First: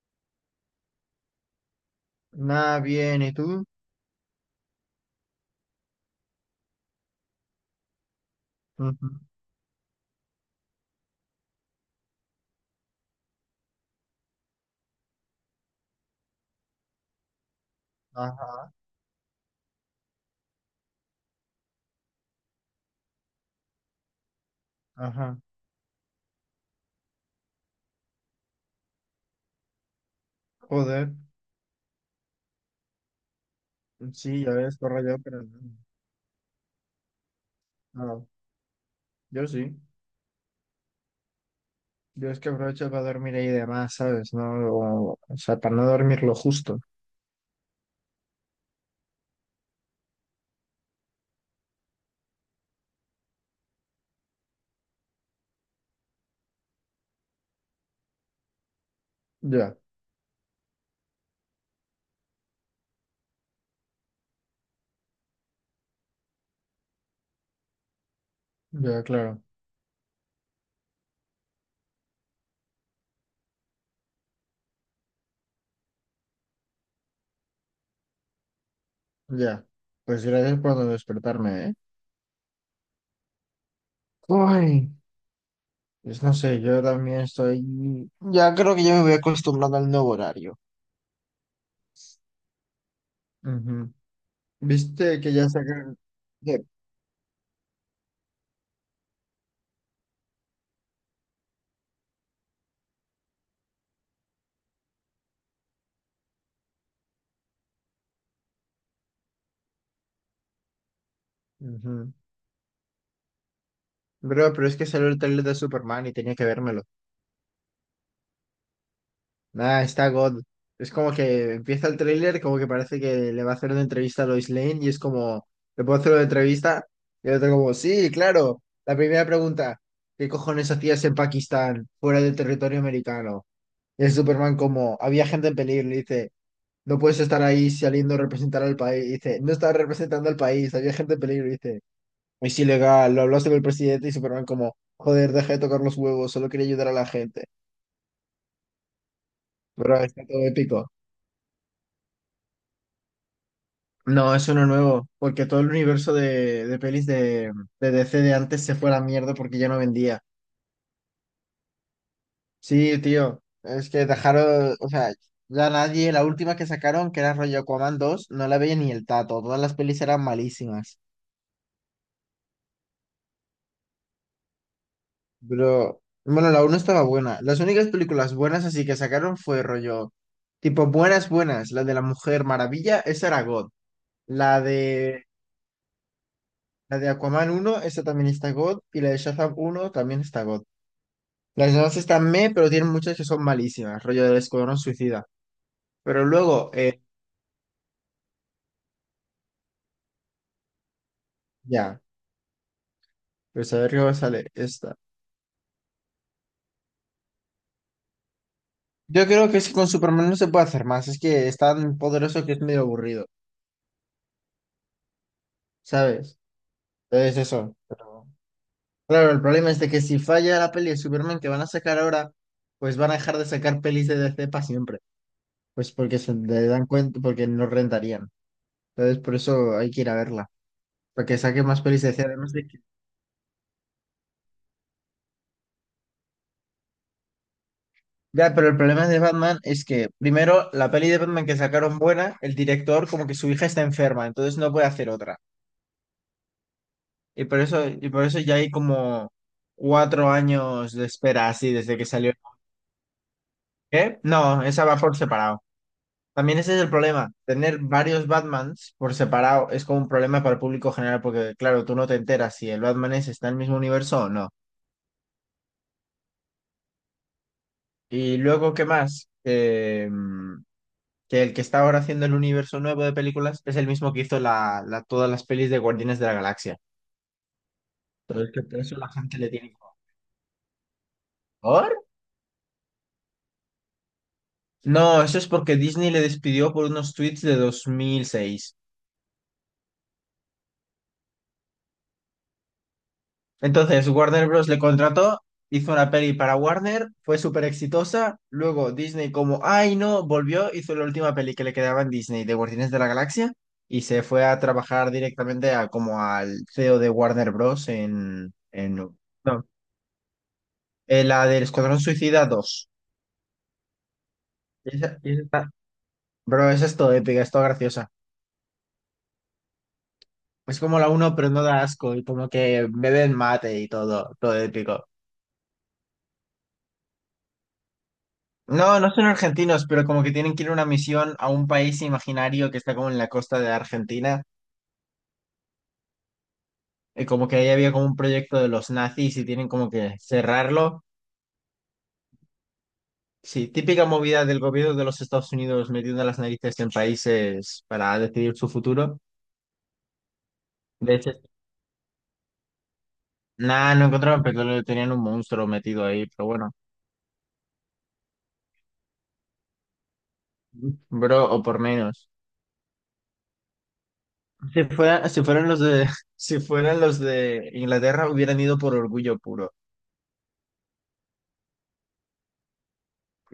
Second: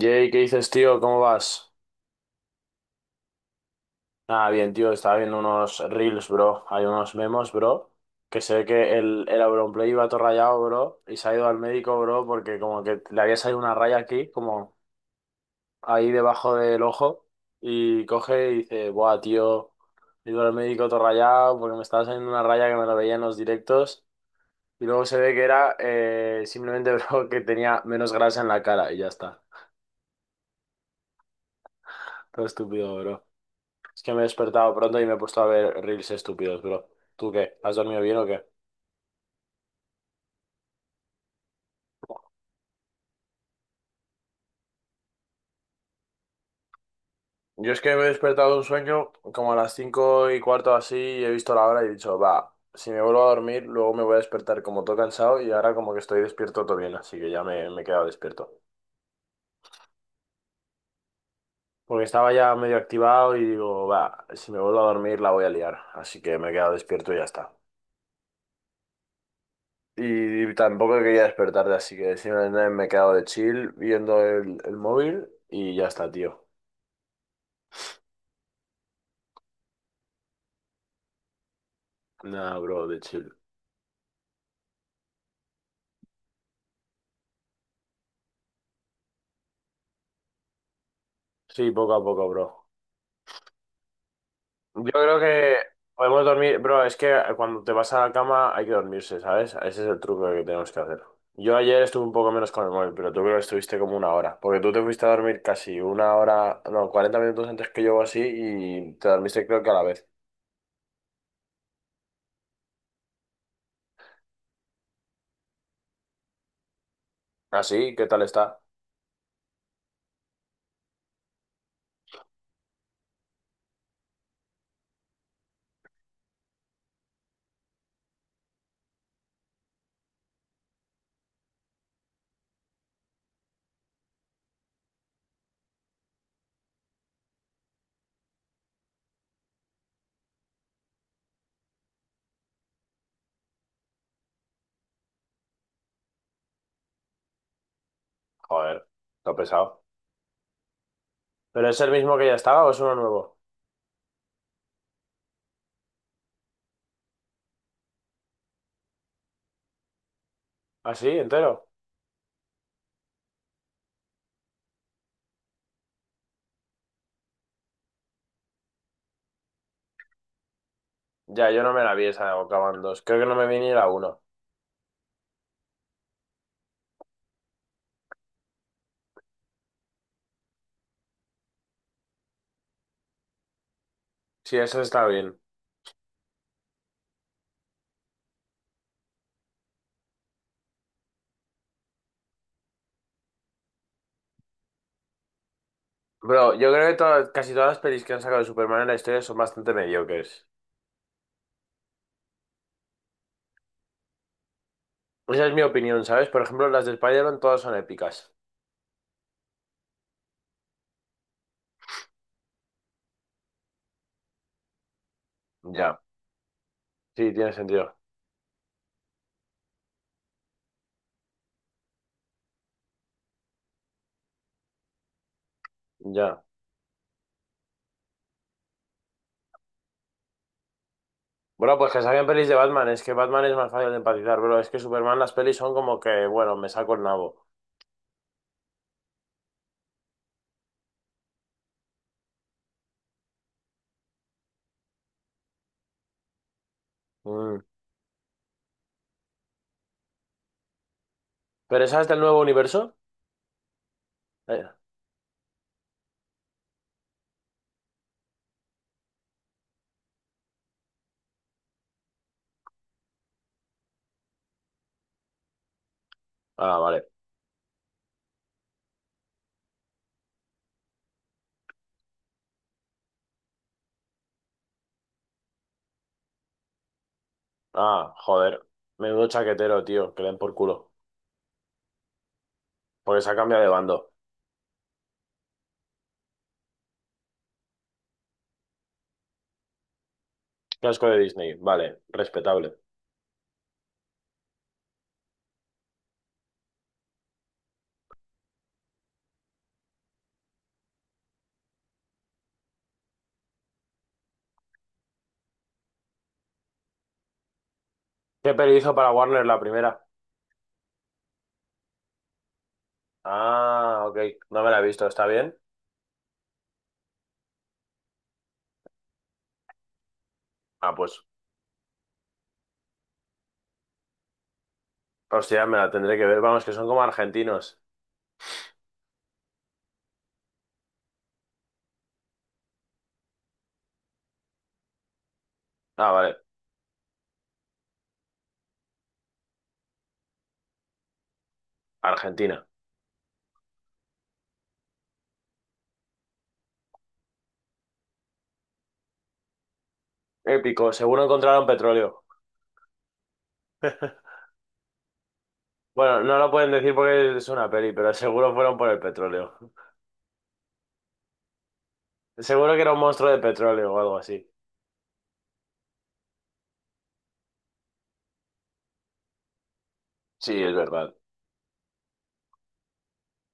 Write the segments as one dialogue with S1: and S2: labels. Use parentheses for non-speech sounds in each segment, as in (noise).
S1: Jay, ¿qué dices, tío? ¿Cómo vas?
S2: Nada bien, ¿y tú?
S1: Ah, bien, tío. Estaba viendo unos reels, bro. Hay unos memos, bro. Que se ve que
S2: Ujú.
S1: el Auronplay iba todo rayado, bro. Y se ha ido al médico, bro, porque como que le había salido una raya aquí, como ahí debajo del ojo. Y coge y
S2: Ajá,
S1: dice, buah, tío. He ido al médico todo rayado porque me estaba saliendo una raya que me la veía en los directos. Y luego se ve
S2: ajá.
S1: que era simplemente, (laughs) bro, que tenía menos grasa en la cara y ya está.
S2: Joder,
S1: Todo estúpido, bro. Es que me he
S2: sí, ya
S1: despertado
S2: ves,
S1: pronto
S2: corro
S1: y me he
S2: yo,
S1: puesto
S2: pero
S1: a ver
S2: no.
S1: reels estúpidos, bro. ¿Tú qué? ¿Has dormido bien o
S2: No,
S1: qué?
S2: yo sí. Yo es que aprovecho para dormir ahí de más, ¿sabes? No, o sea, para no dormir lo justo.
S1: Yo es que me he despertado de un sueño como a las cinco y cuarto así y he visto la hora y he dicho, va, si me vuelvo a dormir, luego me voy a despertar como todo cansado y ahora como que estoy despierto todo bien, así que ya me he quedado despierto.
S2: Ya,
S1: Porque estaba ya medio activado y digo, va, si me vuelvo a dormir la voy a liar, así que me he quedado despierto y ya está.
S2: ya, claro,
S1: Y tampoco quería despertarte, así que simplemente me he quedado de chill viendo el móvil y ya está, tío.
S2: ya. Pues gracias por despertarme, ¿eh?
S1: Nada, bro, de chill.
S2: Uy, pues no sé, yo también estoy... Ya creo que ya me voy acostumbrando al nuevo horario.
S1: Sí, poco a poco, bro.
S2: Ujú.
S1: Yo creo
S2: ¿Viste que ya
S1: que
S2: sacaron...?
S1: podemos dormir,
S2: ¿Qué?
S1: bro, es que cuando te vas a la cama hay que dormirse, ¿sabes? Ese es el truco que tenemos que hacer. Yo ayer estuve un poco menos con el móvil, pero tú creo que estuviste como una hora, porque tú te fuiste a dormir casi una hora, no, 40 minutos antes que yo o así y te dormiste creo que a la vez.
S2: Ujú. Bro, pero es que salió el trailer de Superman y tenía que vérmelo.
S1: ¿Así? ¿Qué tal está?
S2: Nah, está God. Es como que empieza el tráiler, como que parece que le va a hacer una entrevista a Lois Lane y es como, ¿le puedo hacer una entrevista? Y el otro como, sí, claro. La primera pregunta, ¿qué cojones hacías en Pakistán, fuera del territorio americano? Y el Superman como, había gente en peligro, le dice, no puedes estar ahí saliendo a representar al país. Y dice, no estaba representando al país, había gente en peligro. Y dice, es ilegal, lo hablaste con el presidente y Superman como, joder, deja de tocar los huevos, solo quería ayudar a la gente.
S1: Joder, está pesado.
S2: Pero está todo épico.
S1: ¿Pero es el mismo que ya estaba o es uno nuevo?
S2: No, es uno nuevo, porque todo el universo de, pelis de DC de antes se fue a la mierda porque ya no vendía.
S1: ¿Así? ¿Entero?
S2: Sí, tío, es que dejaron, o sea, ya nadie, la última que sacaron, que era rollo Aquaman dos, no la veía ni el tato, todas las pelis eran malísimas.
S1: Ya, yo no me la vi esa de Bocaban 2, creo que no me vi ni la uno.
S2: Pero, bueno, la uno estaba buena. Las únicas películas buenas así que sacaron fue rollo, tipo, buenas, buenas, la de la Mujer Maravilla, esa era God.
S1: Sí,
S2: La
S1: eso está
S2: de,
S1: bien.
S2: la de Aquaman uno esa también está God, y la de Shazam uno también está God. Las demás están meh, pero tienen muchas que son malísimas, rollo del Escuadrón Suicida. Pero
S1: Bro,
S2: luego,
S1: yo creo que casi todas las pelis que han sacado de Superman en la historia son bastante mediocres.
S2: ya, pues a ver qué sale esta.
S1: Esa es mi opinión, ¿sabes? Por ejemplo, las de Spider-Man todas son épicas.
S2: Yo creo que es que con Superman no se puede hacer más, es que es tan poderoso que es medio aburrido,
S1: Ya.
S2: ¿sabes?
S1: Sí,
S2: Entonces
S1: tiene
S2: eso.
S1: sentido.
S2: Claro, el problema es de que si falla la peli de Superman que van a sacar ahora, pues van a dejar de sacar pelis de DC para siempre. Pues porque se
S1: Ya.
S2: le dan cuenta, porque no rentarían. Entonces por eso hay que ir a verla, para que saque
S1: Bueno,
S2: más
S1: pues que
S2: pelis de DC,
S1: saquen pelis
S2: además
S1: de
S2: de.
S1: Batman. Es que Batman es más fácil de empatizar, bro. Es que Superman las pelis son como que, bueno, me saco el nabo.
S2: Ya, pero el problema de Batman es que, primero, la peli de Batman que sacaron buena, el director como que su hija está enferma, entonces no puede hacer otra. Y por
S1: Mm.
S2: eso, y por eso ya hay como 4 años de espera así
S1: ¿Pero
S2: desde
S1: esa
S2: que
S1: es del
S2: salió.
S1: nuevo universo?
S2: ¿Qué? No,
S1: Eh,
S2: esa va por separado. También ese es el problema. Tener varios Batmans por separado es como un problema para el público general, porque claro, tú no te enteras si el Batman es está en el mismo universo o no.
S1: Ah, vale.
S2: Y luego, ¿qué más? Que el que está ahora haciendo el universo nuevo de películas es el mismo que hizo la, todas las pelis de Guardianes de la Galaxia.
S1: Ah,
S2: Entonces, que
S1: joder.
S2: por eso la
S1: Menudo
S2: gente le tiene.
S1: chaquetero, tío. Que le den por culo.
S2: ¿Por?
S1: Porque se ha cambiado de bando.
S2: No, eso es porque Disney le despidió por unos tweets de 2006.
S1: Casco de Disney. Vale, respetable.
S2: Entonces, Warner Bros. Le contrató, hizo una peli para Warner, fue súper exitosa. Luego Disney como, ay no, volvió, hizo la última peli que le quedaba en Disney de Guardianes de la Galaxia y se fue a trabajar directamente a, como al CEO de Warner Bros. en...
S1: ¿Qué peli
S2: en...
S1: hizo para Warner la
S2: no,
S1: primera?
S2: La del Escuadrón Suicida dos.
S1: Ah, ok. No me la he visto.
S2: Esa-
S1: ¿Está
S2: esa
S1: bien?
S2: está- Bro, esa es todo épica, es todo graciosa. Es
S1: Ah,
S2: como la
S1: pues,
S2: uno pero no da asco y como que beben mate y todo, todo épico.
S1: hostia, me la tendré que ver. Vamos, que son como argentinos.
S2: No, no son argentinos, pero como que tienen que ir a una misión a un país imaginario que está como en la costa de Argentina.
S1: Ah, vale.
S2: Y como que ahí había como un proyecto de los nazis y tienen como que cerrarlo.
S1: Argentina.
S2: Sí, típica movida del gobierno de los Estados Unidos metiendo las narices en países para decidir su futuro.
S1: Épico.
S2: De
S1: Seguro
S2: hecho,
S1: encontraron petróleo.
S2: nada, no
S1: (laughs)
S2: encontraron, pero tenían un monstruo metido
S1: Bueno,
S2: ahí,
S1: no
S2: pero
S1: lo
S2: bueno.
S1: pueden decir porque es una peli, pero seguro fueron por el petróleo.
S2: Bro, o por menos.
S1: Seguro que era un monstruo de petróleo o algo así.
S2: Si fueran los de, (laughs) si fueran los de Inglaterra, hubieran ido por orgullo puro.
S1: Sí, es verdad.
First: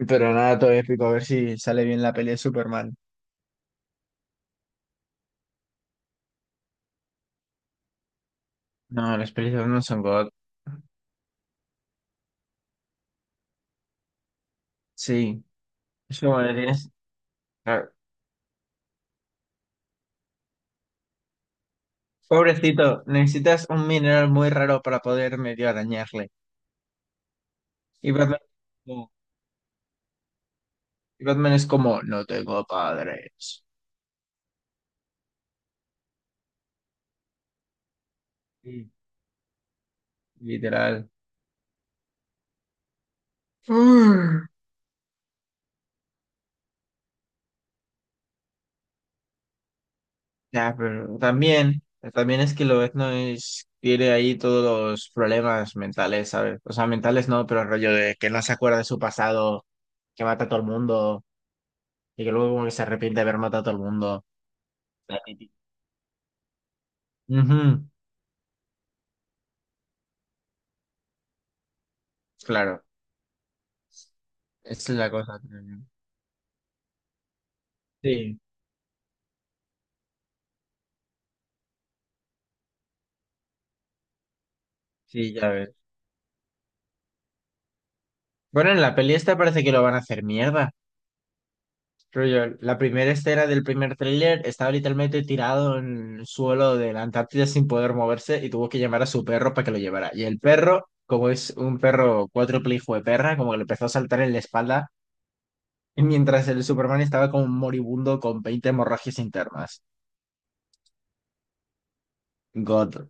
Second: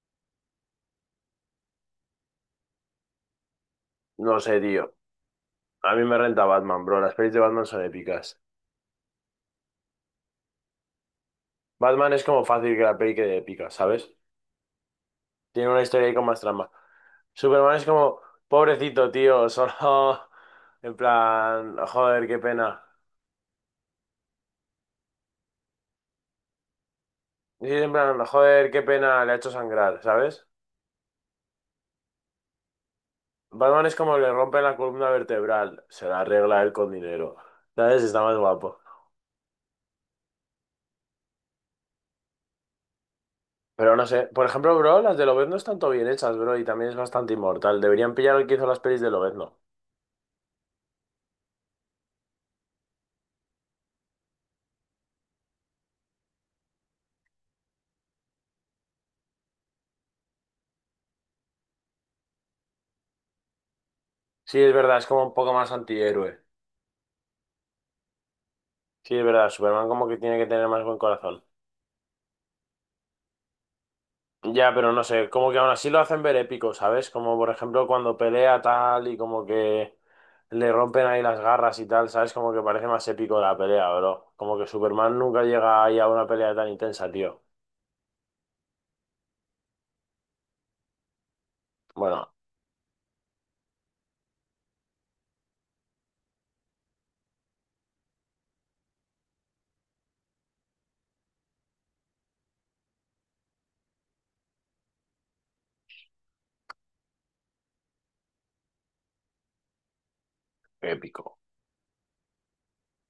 S2: Pero nada, todo épico, a ver si sale bien la peli de Superman.
S1: No sé, tío. A mí me renta Batman, bro. Las pelis de Batman son épicas.
S2: No, las pelis de Batman son God.
S1: Batman es como fácil que la peli quede épica, ¿sabes?
S2: Sí.
S1: Tiene una historia ahí
S2: Es
S1: con
S2: como
S1: más
S2: que
S1: trama.
S2: tienes.
S1: Superman es
S2: Claro.
S1: como, pobrecito, tío, solo. (laughs) En plan, joder, qué pena.
S2: Pobrecito, necesitas un mineral muy raro para poder medio arañarle.
S1: Sí, en
S2: Y
S1: plan,
S2: Batman,
S1: joder, qué
S2: no.
S1: pena, le ha hecho sangrar, ¿sabes?
S2: Y Batman es como, no tengo padres.
S1: Batman es como le rompe la columna vertebral, se la arregla él con dinero, ¿sabes? Está más guapo.
S2: Sí, literal.
S1: Pero no sé, por ejemplo, bro, las de Lobezno están todo bien hechas, bro, y también es bastante inmortal. Deberían pillar al que hizo las pelis de Lobezno.
S2: Ya, pero también es que lo etno es tiene ahí todos los problemas mentales, ¿sabes? O sea, mentales no, pero el rollo de que no se acuerda de su pasado, que mata a todo el mundo, y que luego como que se arrepiente de haber matado a todo el mundo.
S1: Sí, es verdad, es
S2: La
S1: como un poco
S2: típica.
S1: más antihéroe.
S2: Ujú.
S1: Sí, es verdad, Superman como que tiene que tener más buen corazón.
S2: Claro,
S1: Ya,
S2: esa
S1: pero
S2: es
S1: no
S2: la
S1: sé,
S2: cosa,
S1: como que
S2: creo.
S1: aún así lo hacen ver épico, ¿sabes? Como por ejemplo cuando
S2: Sí,
S1: pelea tal y como que le rompen ahí las garras y tal, ¿sabes? Como que parece más épico la pelea, bro. Como que Superman
S2: sí,
S1: nunca
S2: ya ves.
S1: llega ahí a una pelea tan intensa, tío.
S2: Bueno, en la peli esta parece que lo van a hacer mierda.
S1: Bueno,
S2: Rollo, la primera escena del primer tráiler estaba literalmente tirado en el suelo de la Antártida sin poder moverse y tuvo que llamar a su perro para que lo llevara. Y el perro, como es un perro cuádruple hijo de perra, como que le empezó a saltar en la espalda (laughs) y mientras el Superman estaba como moribundo con 20 hemorragias internas.
S1: épico.
S2: God.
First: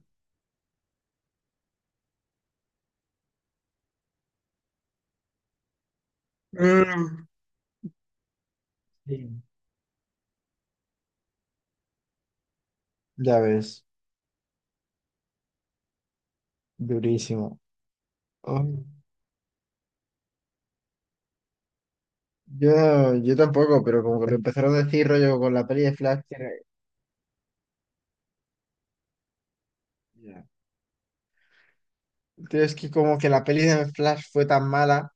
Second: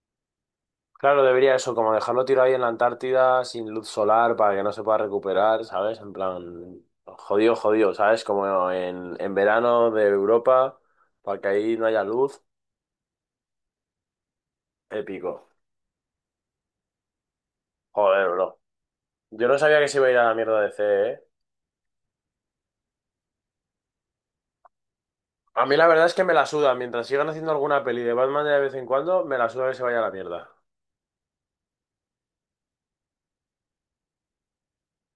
S1: Claro, debería eso, como dejarlo tirado ahí en la Antártida sin luz solar para que no se pueda recuperar, ¿sabes? En plan,
S2: Mm.
S1: jodido, jodido, ¿sabes? Como en
S2: Sí,
S1: verano de Europa, para que ahí no haya luz,
S2: ya ves,
S1: épico.
S2: durísimo.
S1: Joder, bro.
S2: Ay,
S1: Yo no sabía que se iba a ir a la mierda de C, ¿eh?
S2: yo tampoco, pero como que lo empezaron a decir rollo con
S1: A
S2: la
S1: mí
S2: peli
S1: la
S2: de
S1: verdad es
S2: Flash.
S1: que
S2: Que
S1: me la suda. Mientras sigan haciendo alguna peli de Batman de vez en cuando, me la suda que se vaya a la
S2: ya.
S1: mierda.
S2: Tío, es que como que la peli de Flash fue tan mala.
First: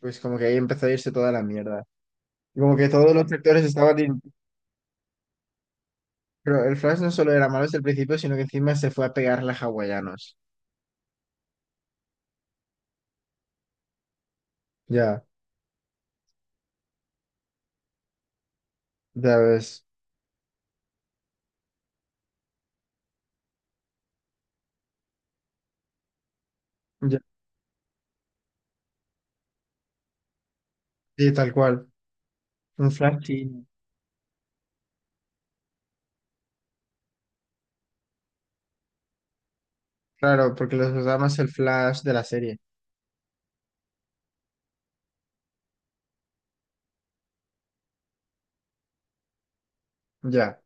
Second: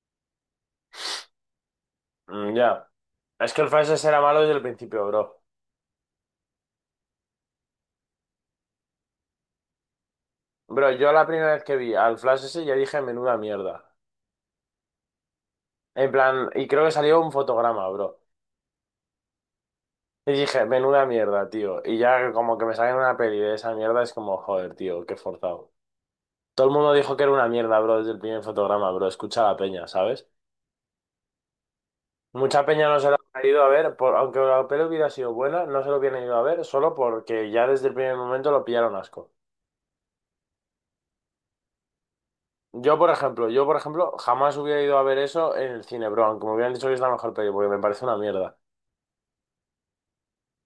S2: Pues como que ahí empezó a irse toda la mierda.
S1: Mm,
S2: Y
S1: ya.
S2: como que todos los
S1: Es que
S2: sectores
S1: el Flash
S2: estaban...
S1: ese era malo desde el principio, bro.
S2: Pero el Flash no solo era malo desde el principio, sino que encima se fue a pegarle a hawaianos.
S1: Bro, yo la primera vez que vi al Flash ese ya dije, menuda mierda.
S2: Ya,
S1: En plan, y creo que salió un fotograma, bro.
S2: ya ves.
S1: Y dije, menuda mierda, tío. Y ya como que me salen una peli de esa mierda, es como, joder, tío, qué forzado. Todo el mundo dijo
S2: Ya,
S1: que era una mierda, bro, desde el primer fotograma, bro. Escucha a la peña, ¿sabes?
S2: sí, tal cual.
S1: Mucha peña
S2: Un
S1: no se lo
S2: Flash
S1: ha ido
S2: chino.
S1: a ver, aunque la peli hubiera sido buena, no se lo hubieran ido a ver solo porque ya desde el primer momento lo pillaron asco.
S2: Claro, porque los usamos el Flash de la serie.
S1: Yo, por ejemplo, jamás hubiera ido a ver eso en el cine, bro, aunque me hubieran dicho que es la mejor peli, porque me parece una mierda.
S2: Ya.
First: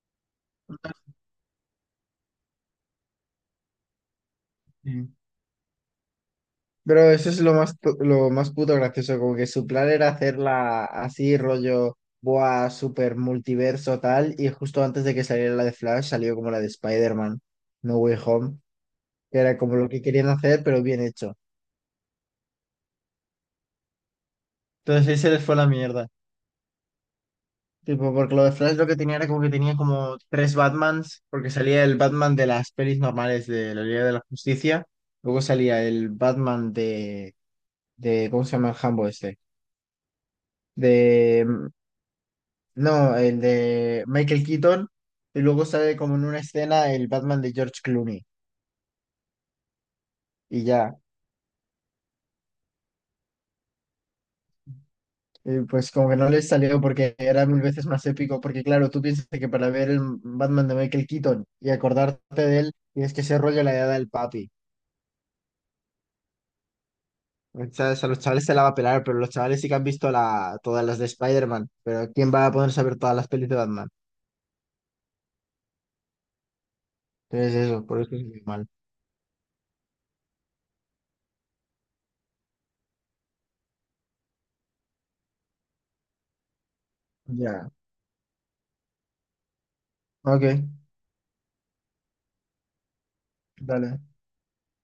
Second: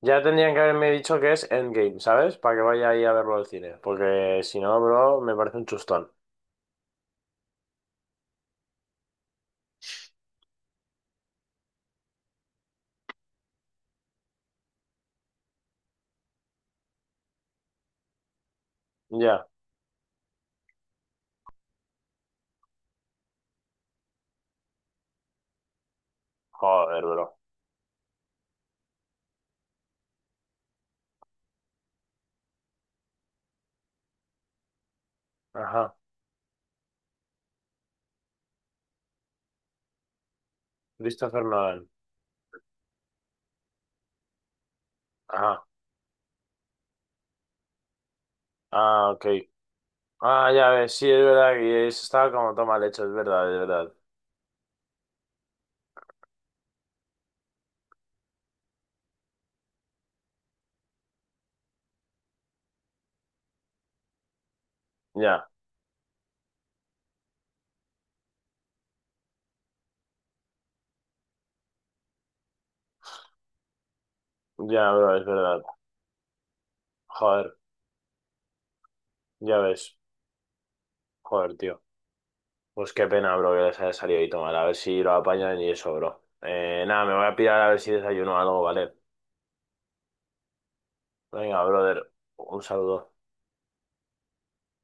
S1: Ya tendrían que haberme dicho que es Endgame, ¿sabes? Para que vaya ahí a verlo al cine, porque si no,
S2: Sí.
S1: bro, me parece un chustón.
S2: Pero eso es lo más, lo más puto gracioso, como que su plan era hacerla así, rollo, boa, super multiverso, tal, y justo antes de que saliera la de Flash, salió como la de Spider-Man, No Way Home, que
S1: Ya,
S2: era como lo que querían hacer, pero bien hecho. Entonces ahí se les fue la mierda.
S1: joder, bro.
S2: Tipo, porque lo de Flash lo que tenía era como que tenía como tres Batmans, porque salía el Batman de las pelis normales de la Liga de la Justicia, luego salía
S1: Ajá,
S2: el Batman de ¿cómo se llama el Hambo este?
S1: Christopher
S2: De,
S1: Nolan.
S2: no, el de Michael Keaton, y luego
S1: Ajá,
S2: sale como en una escena el Batman de George Clooney,
S1: ah, ok. Ah,
S2: y
S1: ya ves,
S2: ya.
S1: sí, es verdad que estaba como toma leche, es verdad, es verdad.
S2: Y pues como que no les salió porque era mil veces más épico, porque claro, tú piensas que para ver el Batman de Michael Keaton y acordarte de él, tienes que ser rollo la edad del papi.
S1: Ya.
S2: O sea, a los chavales se la va a pelar, pero los chavales sí que han visto todas las de Spider-Man, pero ¿quién va a ponerse a ver todas las pelis de Batman?
S1: Ya, bro, es verdad.
S2: Entonces
S1: Joder,
S2: eso, por eso es muy mal.
S1: ya ves. Joder, tío. Pues qué pena, bro, que les haya salido y tomar. A ver si lo apañan y eso, bro. Nada, me voy a pirar a
S2: Ya,
S1: ver si desayuno algo, ¿vale?
S2: ok,
S1: Venga, brother. Un saludo.
S2: dale.